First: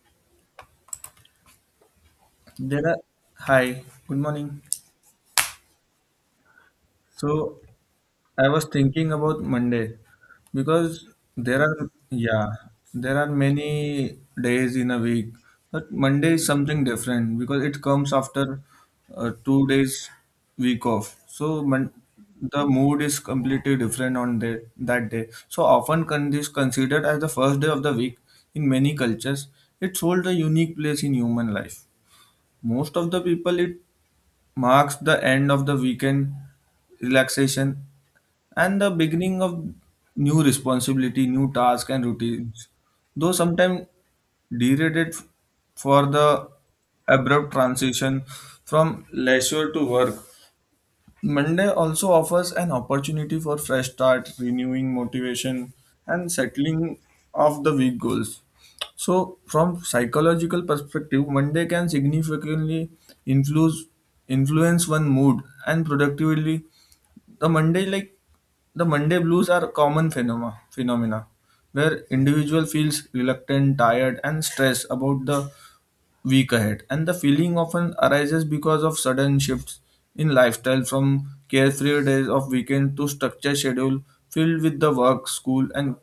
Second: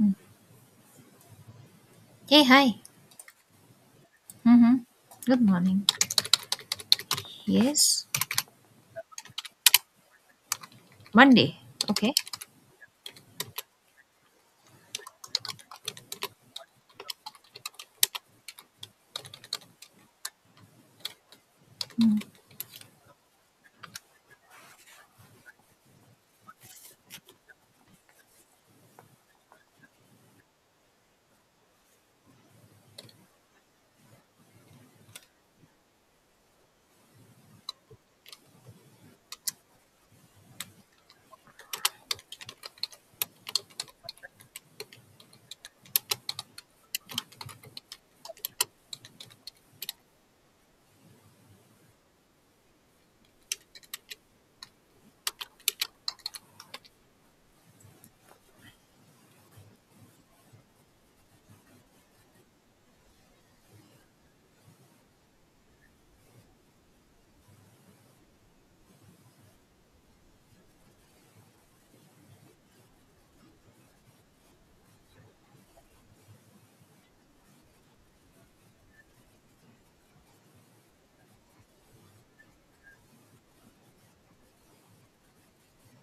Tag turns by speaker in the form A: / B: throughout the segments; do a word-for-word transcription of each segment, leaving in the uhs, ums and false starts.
A: Mm. Hey, hi.
B: There are, hi, good morning.
A: Mhm. Good morning.
B: So
A: Yes.
B: I was thinking about Monday because
A: Monday.
B: there are,
A: Okay.
B: yeah, there are many days in a week, but Monday is something different because it comes after uh, two days week off. So mon-
A: Mm.
B: the mood is completely different on that that day. So often con- is considered as the first day of the week in many cultures. It holds a unique place in human life. Most of the people it marks the end of the weekend relaxation and the beginning of new responsibility, new tasks and routines. Though sometimes derated f- for the abrupt transition from leisure to work. Monday also offers an opportunity for fresh start, renewing motivation, and settling of the week goals. So, from psychological perspective, Monday can significantly influence influence one mood and productivity. The Monday like the Monday blues are a common phenomena phenomena where individual feels reluctant, tired, and stressed about the week ahead. And the feeling often arises because of sudden shifts in lifestyle from carefree days of weekend to structured schedule filled with the work, school and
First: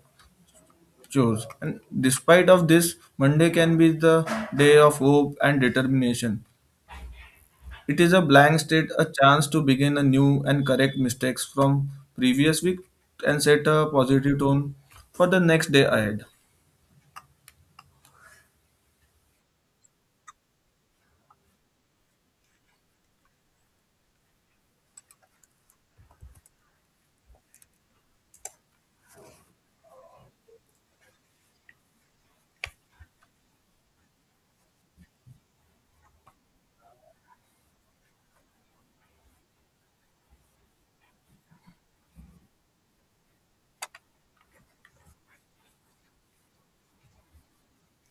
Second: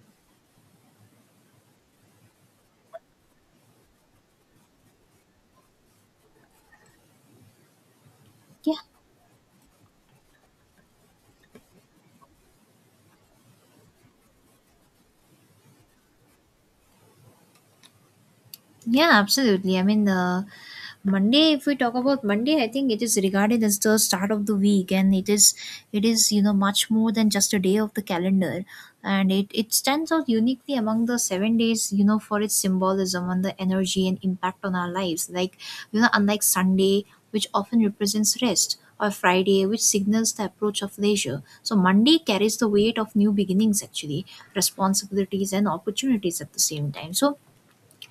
B: chores. And despite of this, Monday can be the day of hope and determination. It is a blank
A: Yeah,
B: state, a chance to begin a new and correct mistakes from previous week and set a positive tone for the next day ahead.
A: Yeah, absolutely. I mean, uh, Monday. If we talk about Monday, I think it is regarded as the start of the week, and it is it is you know much more than just a day of the calendar, and it it stands out uniquely among the seven days. You know, for its symbolism and the energy and impact on our lives. Like you know, unlike Sunday, which often represents rest. Or Friday, which signals the approach of leisure. So Monday carries the weight of new beginnings, actually, responsibilities and opportunities at the same time. So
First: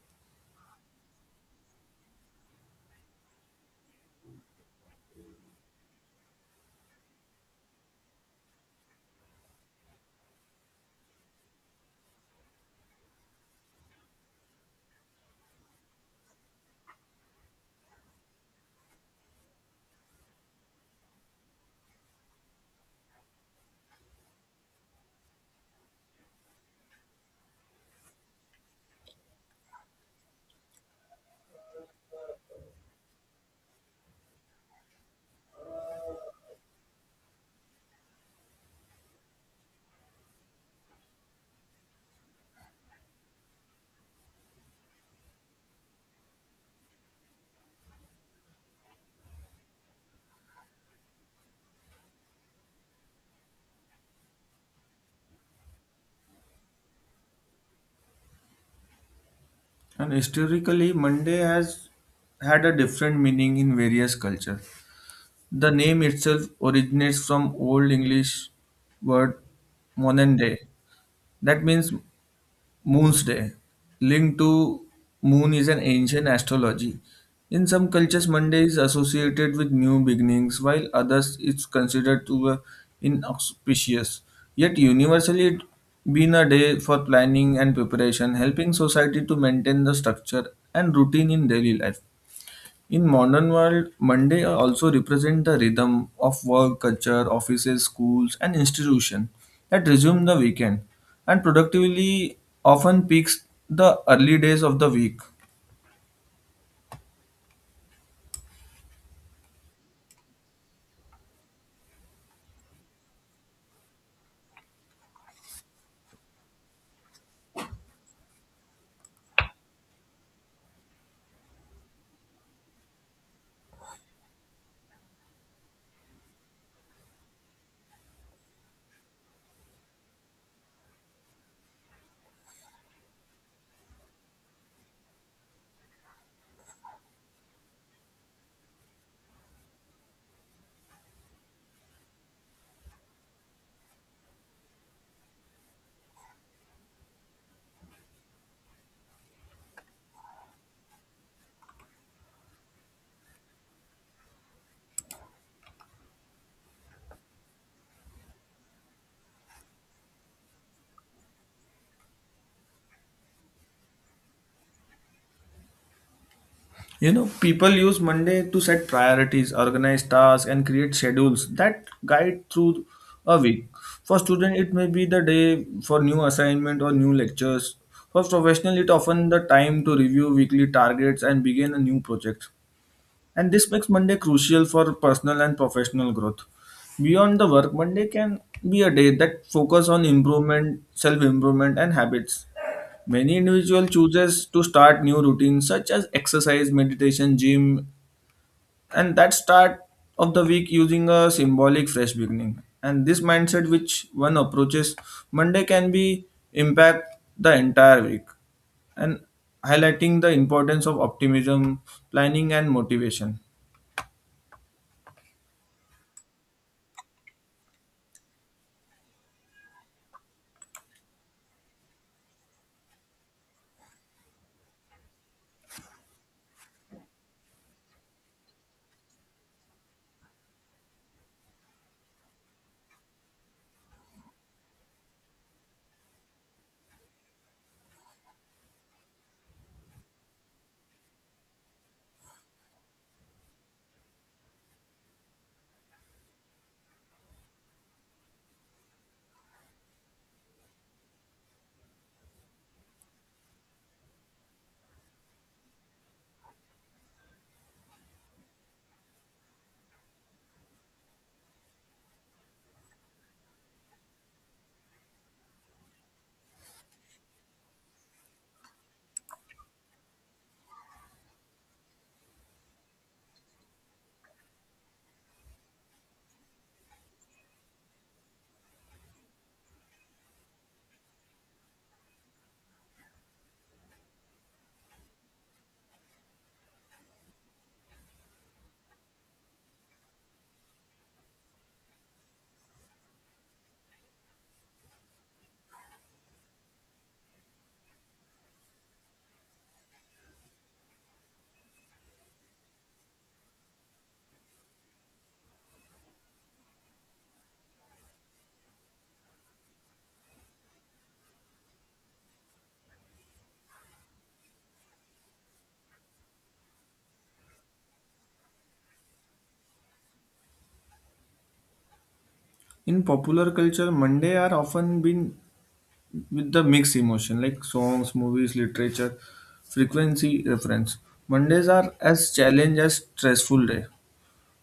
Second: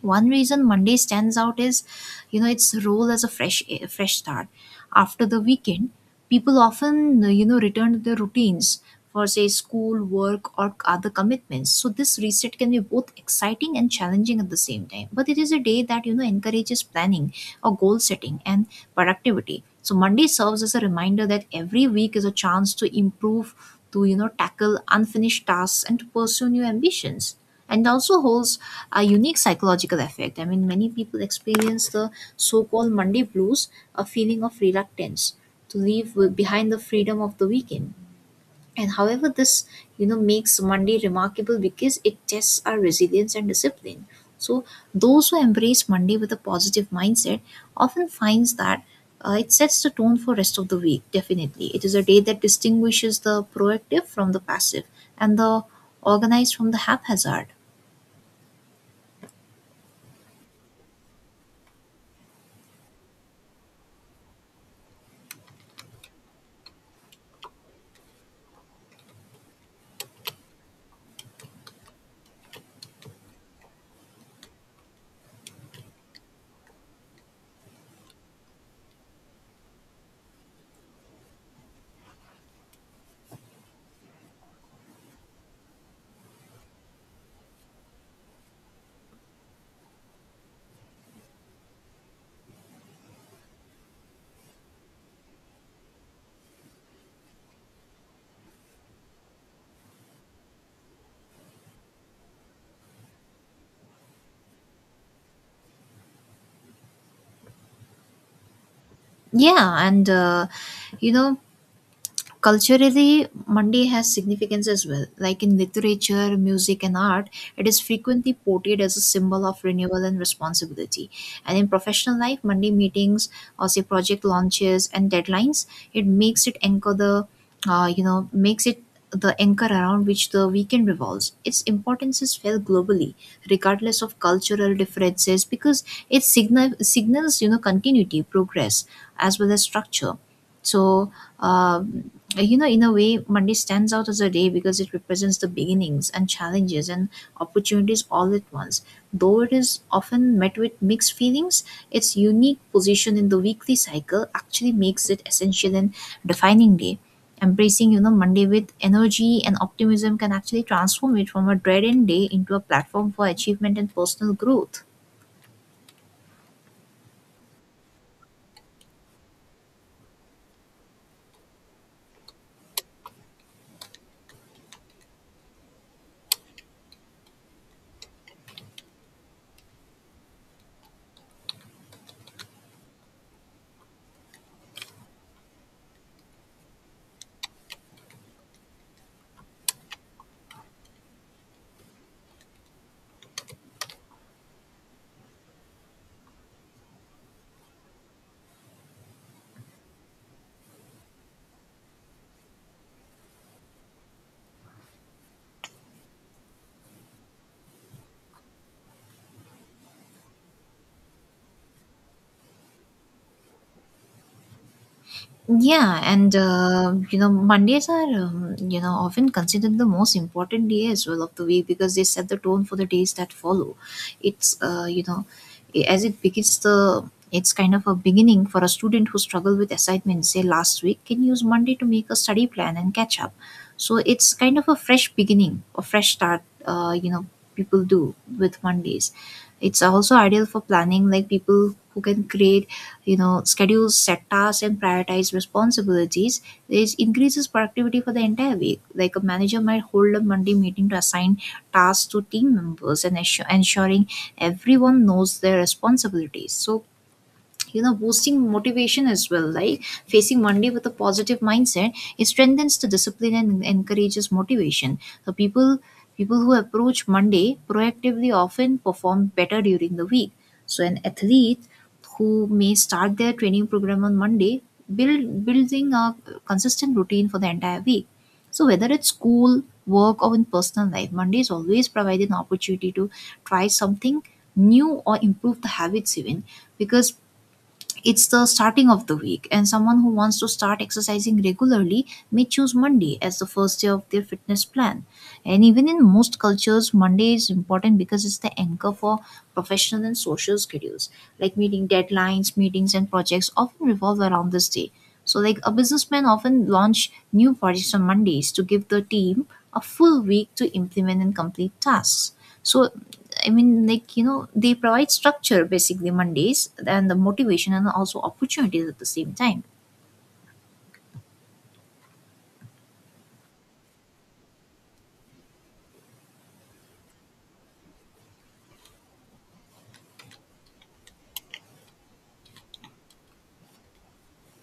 A: one reason Monday stands out is, you know, its role as a fresh a fresh start. After the weekend, people often, you know, return to their routines for say school, work, or other commitments. So this reset can be both exciting and challenging at the same time. But it is a day that you know encourages planning or goal setting and productivity. So Monday serves as a reminder that every week is a chance to improve, to you know tackle unfinished tasks and to pursue new ambitions and also holds a unique psychological effect. I mean, many people experience the so called Monday blues, a feeling of reluctance to leave w- behind the freedom of the weekend. And however, this you know makes Monday remarkable because it tests our resilience and discipline. So those who embrace Monday with a positive mindset often finds that uh, it sets the tone for rest of the week. Definitely, it is a day that distinguishes the proactive from the passive and the organized from the haphazard.
B: And historically, Monday has had a different meaning in various cultures. The name itself originates from Old English word "monende," that means moon's day. Linked to moon is an ancient astrology. In some cultures, Monday is associated with new beginnings, while others it's considered to be inauspicious. Yet universally, it been a day for planning and preparation, helping society to maintain the structure and routine in daily life. In modern world, Monday also represent the rhythm of work, culture, offices, schools, and institution that resume the weekend and productively often peaks the early days of the week.
A: Yeah, and uh, you know, culturally, Monday has significance as well. Like in literature, music, and art, it is frequently portrayed as a symbol of renewal and responsibility. And in professional life, Monday meetings or say project launches and deadlines, it makes it anchor the, uh, you know, makes it the anchor around which the weekend revolves. Its importance is felt globally, regardless of cultural differences, because it signal, signals, you know, continuity, progress, as well as structure. So, um, uh, you know, in a way, Monday stands out as a day because it represents the beginnings and challenges and opportunities all at once. Though it is often met with mixed feelings, its unique position in the weekly cycle actually makes it essential and defining day. Embracing, you know, Monday with energy and optimism can actually transform it from a dead end day into a platform for achievement and personal growth.
B: You know, people use Monday to set priorities, organize tasks, and create schedules that guide through a week. For student, it may be the day for new assignment or new lectures. For professional, it often the time to review weekly targets and begin a new project. And this makes Monday crucial for personal and professional growth. Beyond the work, Monday can be a day that focus on improvement, self-improvement and habits. Many individual chooses to start new routines such as exercise, meditation, gym and that start of the week using a symbolic fresh beginning. And this mindset which one approaches Monday can be impact the entire week and highlighting the importance of optimism, planning and motivation.
A: Yeah, and uh, you know Mondays are um, you know often considered the most important day as well of the week because they set the tone for the days that follow. It's uh, you know i- as it begins the it's kind of a beginning for a student who struggled with assignment say last week can use Monday to make a study plan and catch up. So it's kind of a fresh beginning, a fresh start. Uh, you know people do with Mondays. It's also ideal for planning like people who can create you know schedules set tasks and prioritize responsibilities. This increases productivity for the entire week like a manager might hold a Monday meeting to assign tasks to team members and assure, ensuring everyone knows their responsibilities, so you know boosting motivation as well. Like facing Monday with a positive mindset, it strengthens the discipline and encourages motivation. So people people who approach Monday proactively often perform better during the week. So an athlete who may start their training program on Monday, build building a consistent routine for the entire week. So whether it's school, work, or in personal life, Mondays always provide an opportunity to try something new or improve the habits even, because it's the starting of the week, and someone who wants to start exercising regularly may choose Monday as the first day of their fitness plan. And even in most cultures Monday is important because it's the anchor for professional and social schedules, like meeting deadlines, meetings, and projects, often revolve around this day. So, like a businessman often launch new projects on Mondays to give the team a full week to implement and complete tasks. So, I mean, like you know, they provide structure basically Mondays and the motivation and also opportunities at the same time.
B: In popular culture, Monday are often been with the mixed emotion like songs, movies, literature, frequency, reference. Mondays are as challenge as stressful day.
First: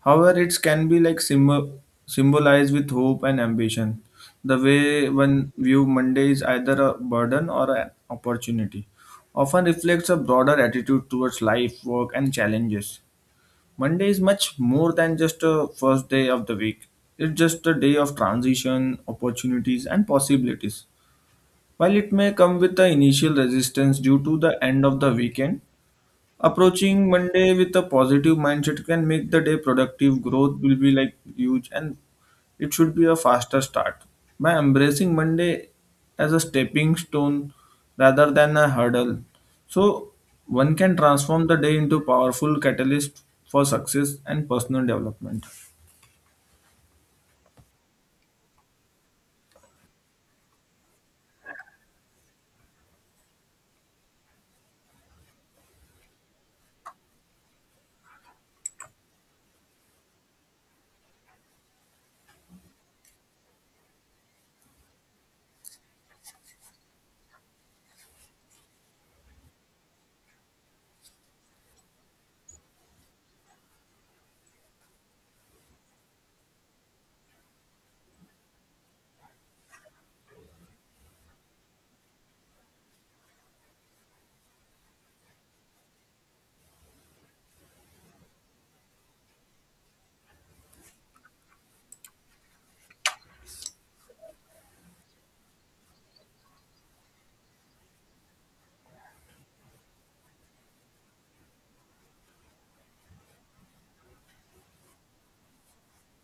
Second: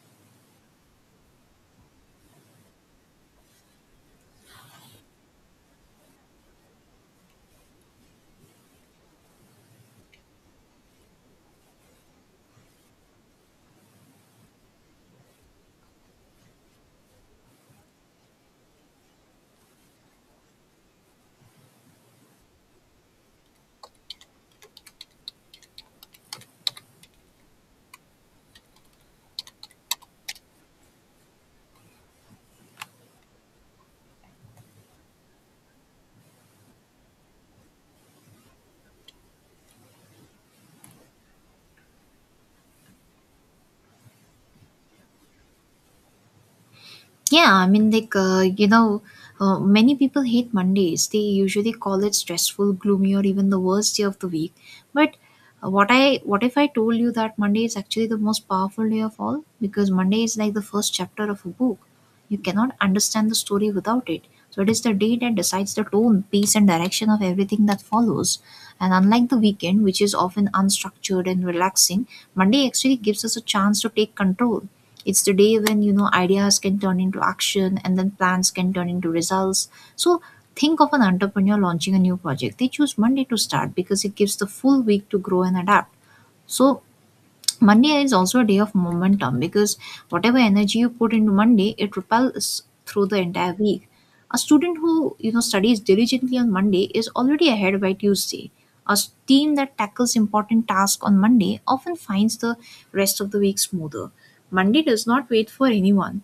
B: However, it can be like symbol symbolized with hope and ambition. The way one view Monday is either a burden or an opportunity, often reflects a broader attitude towards life, work, and challenges. Monday is much more than just a first day of the week. It's just a day of transition, opportunities, and possibilities. While it may come with the initial resistance due to the end of the weekend, approaching Monday with a positive mindset can make the day productive. Growth will be like huge and it should be a faster start. By embracing Monday as a stepping stone rather than a hurdle, so one can transform the day into powerful catalyst for success and personal development.
A: Yeah, I mean, like, uh, you know, uh, many people hate Mondays. They usually call it stressful, gloomy, or even the worst day of the week. But uh, what I what if I told you that Monday is actually the most powerful day of all? Because Monday is like the first chapter of a book. You cannot understand the story without it. So it is the day that decides the tone, pace, and direction of everything that follows. And unlike the weekend, which is often unstructured and relaxing, Monday actually gives us a chance to take control. It's the day when, you know, ideas can turn into action and then plans can turn into results. So think of an entrepreneur launching a new project. They choose Monday to start because it gives the full week to grow and adapt. So Monday is also a day of momentum because whatever energy you put into Monday, it repels through the entire week. A student who you know studies diligently on Monday is already ahead by Tuesday. A s- team that tackles important tasks on Monday often finds the rest of the week smoother. Monday does not wait for anyone.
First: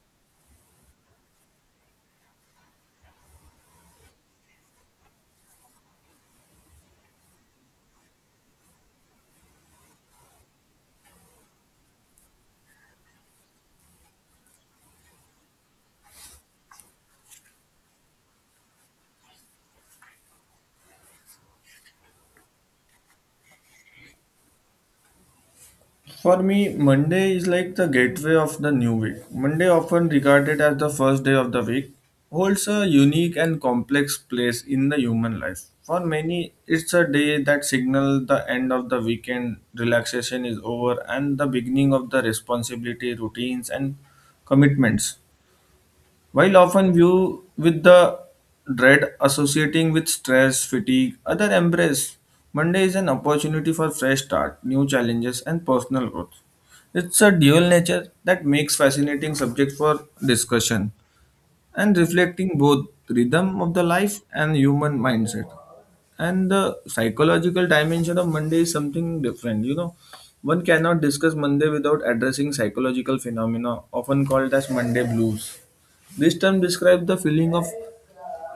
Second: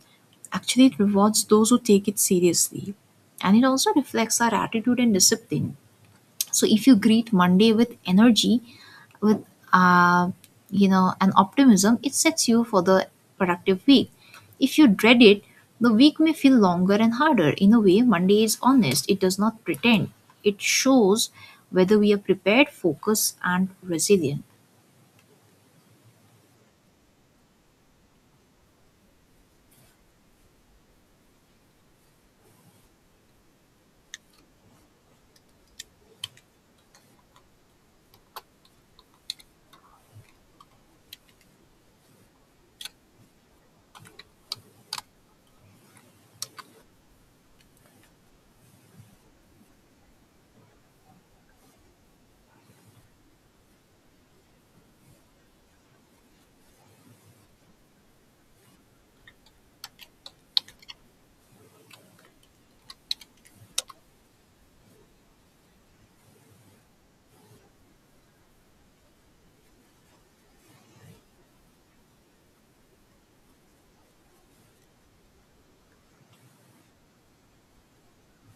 A: Actually, it rewards those who take it seriously. And it also reflects our attitude and discipline. So if you greet Monday with energy, with uh, you know an optimism, it sets you for the productive week. If you dread it, the week may feel longer and harder. In a way Monday is honest, it does not pretend. It shows whether we are prepared, focused, and resilient.
B: For me, Monday is like the gateway of the new week. Monday, often regarded as the first day of the week, holds a unique and complex place in the human life. For many, it's a day that signals the end of the weekend, relaxation is over, and the beginning of the responsibility, routines, and commitments. While often viewed with the dread associating with stress, fatigue, other embrace Monday is an opportunity for fresh start, new challenges, and personal growth. It's a dual nature that makes fascinating subject for discussion and reflecting both rhythm of the life and human mindset and the psychological dimension of Monday is something different. You know, one cannot discuss Monday without addressing psychological phenomena often called as Monday blues. This term describes the feeling of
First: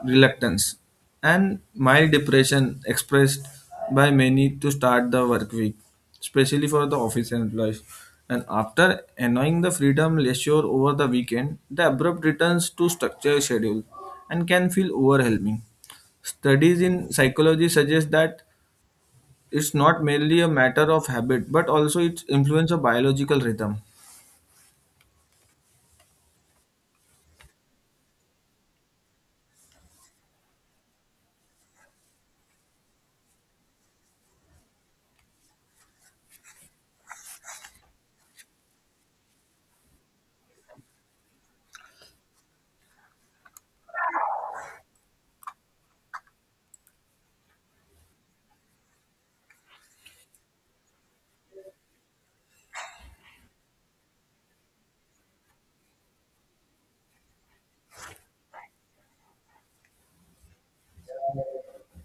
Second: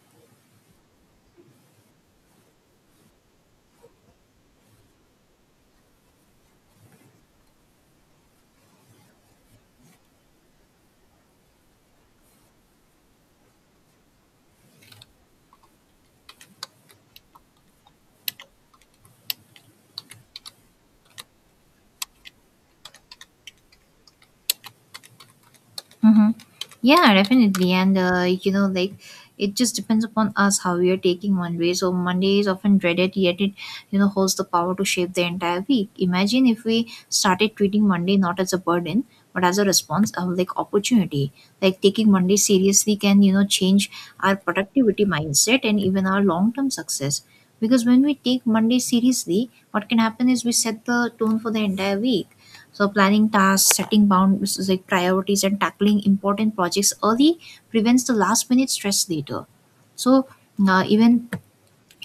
B: reluctance and mild depression expressed by many to start the work week, especially for the office employees. And after enjoying the freedom leisure over the weekend, the abrupt returns to structure schedule and can feel overwhelming. Studies in psychology suggest that it's not merely a matter of habit, but also its influence of biological rhythm.
A: Mm-hmm. Yeah, definitely. And, uh, you know, like, it just depends upon us how we are taking Monday. So, Monday is often dreaded, yet it, you know, holds the power to shape the entire week. Imagine if we started treating Monday not as a burden, but as a response of, like, opportunity. Like, taking Monday seriously can, you know, change our productivity mindset and even our long term success. Because when we take Monday seriously, what can happen is we set the tone for the entire week, so planning tasks, setting bounds like priorities, and tackling important projects early prevents the last minute stress later. So uh, even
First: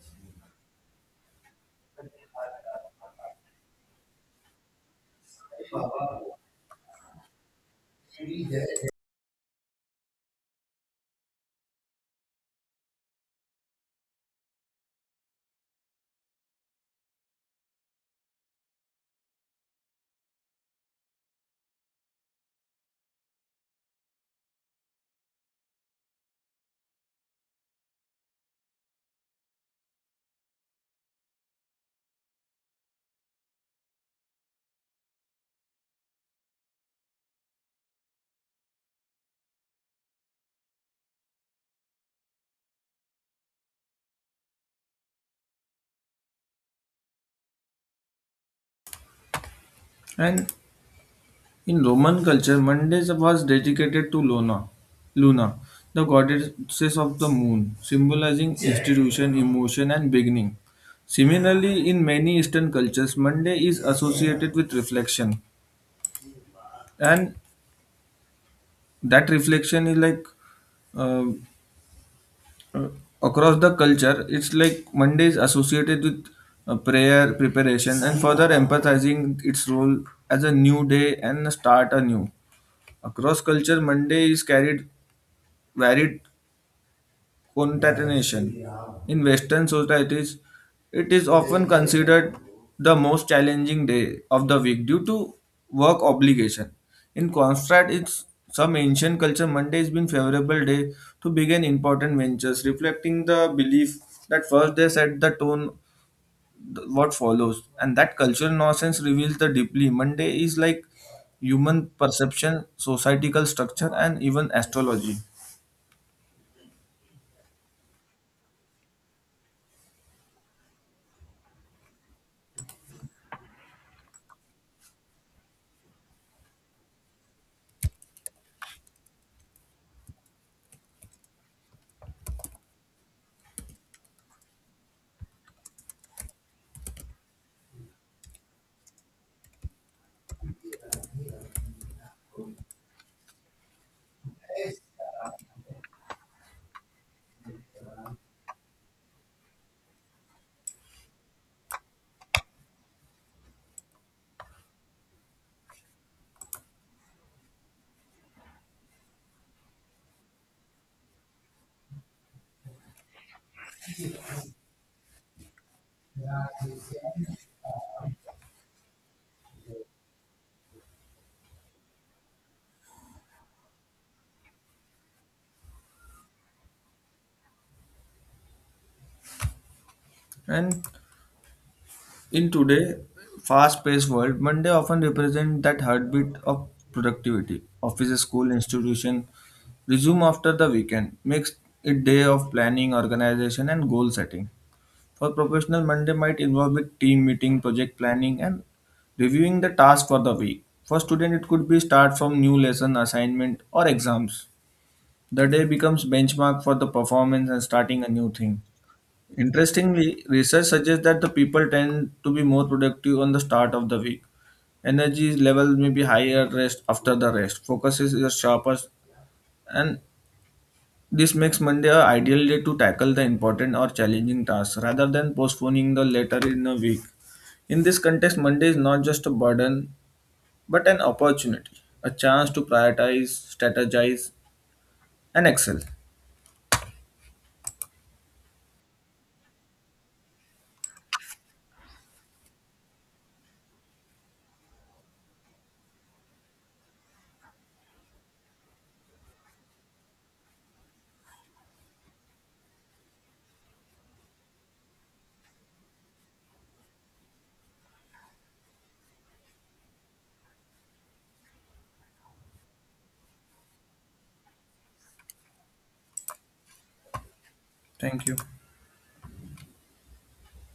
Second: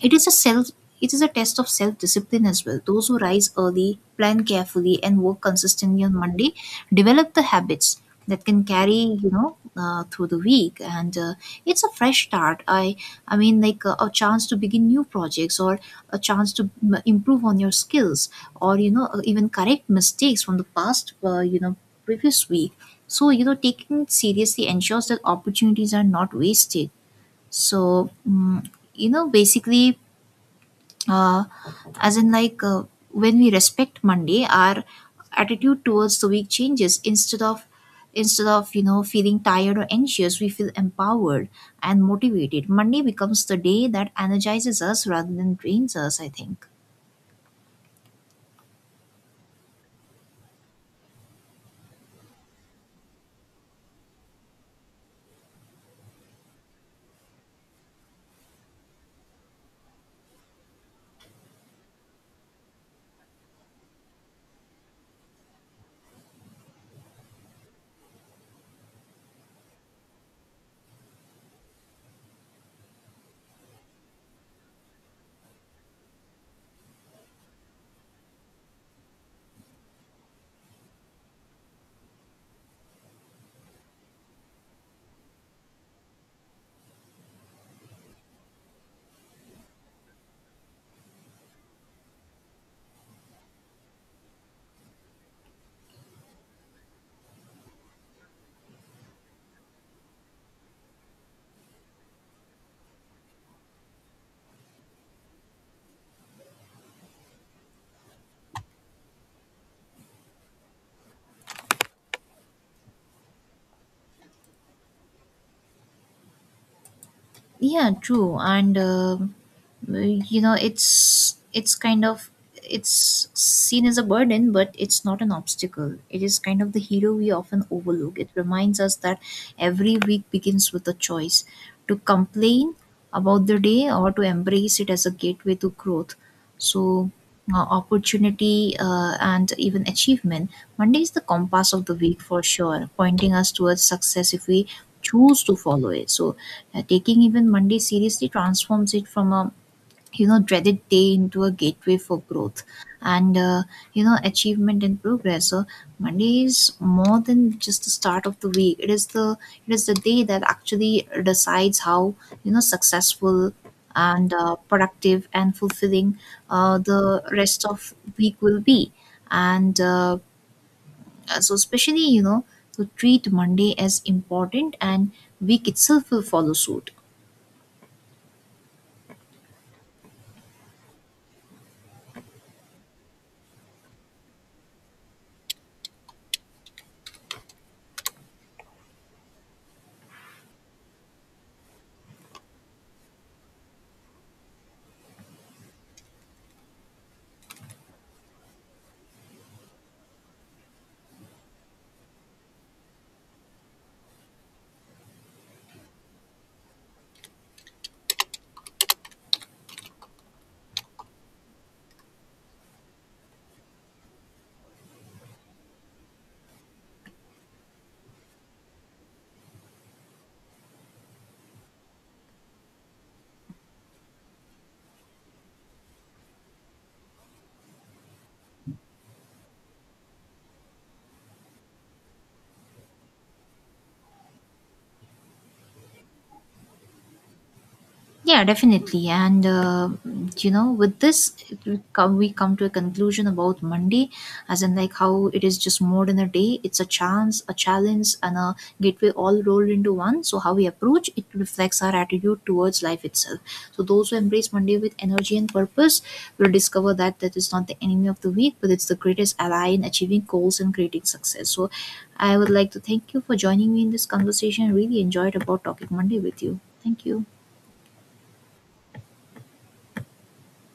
A: it is a self it is a test of self-discipline as well. Those who rise early, plan carefully, and work consistently on Monday develop the habits that can carry you know uh, through the week and uh, it's a fresh start. I I mean like a, a chance to begin new projects or a chance to m- improve on your skills or you know uh, even correct mistakes from the past uh, you know previous week. So you know taking it seriously ensures that opportunities are not wasted. So mm, you know basically uh, as in like uh, when we respect Monday our attitude towards the week changes, instead of instead of you know feeling tired or anxious we feel empowered and motivated. Monday becomes the day that energizes us rather than drains us, I think.
B: And in Roman culture, Monday was dedicated to Luna, Luna, the goddesses of the moon, symbolizing institution, emotion, and beginning. Similarly, in many Eastern cultures, Monday is associated with reflection, and that reflection is like uh, across the culture. It's like Monday is associated with uh, prayer, preparation, and further emphasizing its role as a new day and start anew. Across culture, Monday is carried varied concatenation. In Western societies, it is often considered the most challenging day of the week due to work obligation. In contrast, it's some ancient culture Monday has been favorable day to begin important ventures, reflecting the belief that first they set the tone th- what follows, and that cultural nonsense reveals the deeply. Monday is like human perception, societal structure, and even astrology.
A: Yeah, true. And uh, you know it's it's kind of it's seen as a burden but it's not an obstacle, it is kind of the hero we often overlook. It reminds us that every week begins with a choice to complain about the day or to embrace it as a gateway to growth. So, uh, opportunity uh, and even achievement. Monday is the compass of the week for sure, pointing us towards success if we choose to follow it. So, uh, taking even Monday seriously transforms it from a you know dreaded day into a gateway for growth and uh, you know achievement and progress. So Monday is more than just the start of the week, it is the it is the day that actually decides how you know successful and uh, productive and fulfilling uh, the rest of week will be. And uh, so especially you know to treat Monday as important and week itself will follow suit.
B: And in today fast-paced world, Monday often represents that heartbeat of productivity. Office, school, institution resume after the weekend, makes it day of planning, organization, and goal setting. For professional, Monday might involve with team meeting, project planning, and reviewing the task for the week. For student, it could be start from new lesson, assignment, or exams. The day becomes benchmark for the performance and starting a new thing. Interestingly, research suggests that the people tend to be more productive on the start of the week. Energy levels may be higher rest after the rest. Focus is the sharpest, and this makes Monday an ideal day to tackle the important or challenging tasks rather than postponing the later in the week. In this context, Monday is not just a burden but an opportunity, a chance to prioritize, strategize, and excel.
A: Yeah, definitely. And, uh, you know, with this, it will come, we come to a conclusion about Monday, as in, like, how it is just more than a day. It's a chance, a challenge, and a gateway all rolled into one. So, how we approach it reflects our attitude towards life itself. So, those who embrace Monday with energy and purpose will discover that that is not the enemy of the week, but it's the greatest ally in achieving goals and creating success. So, I would like to thank you for joining me in this conversation. Really enjoyed about talking Monday with you. Thank you.
B: Thank you.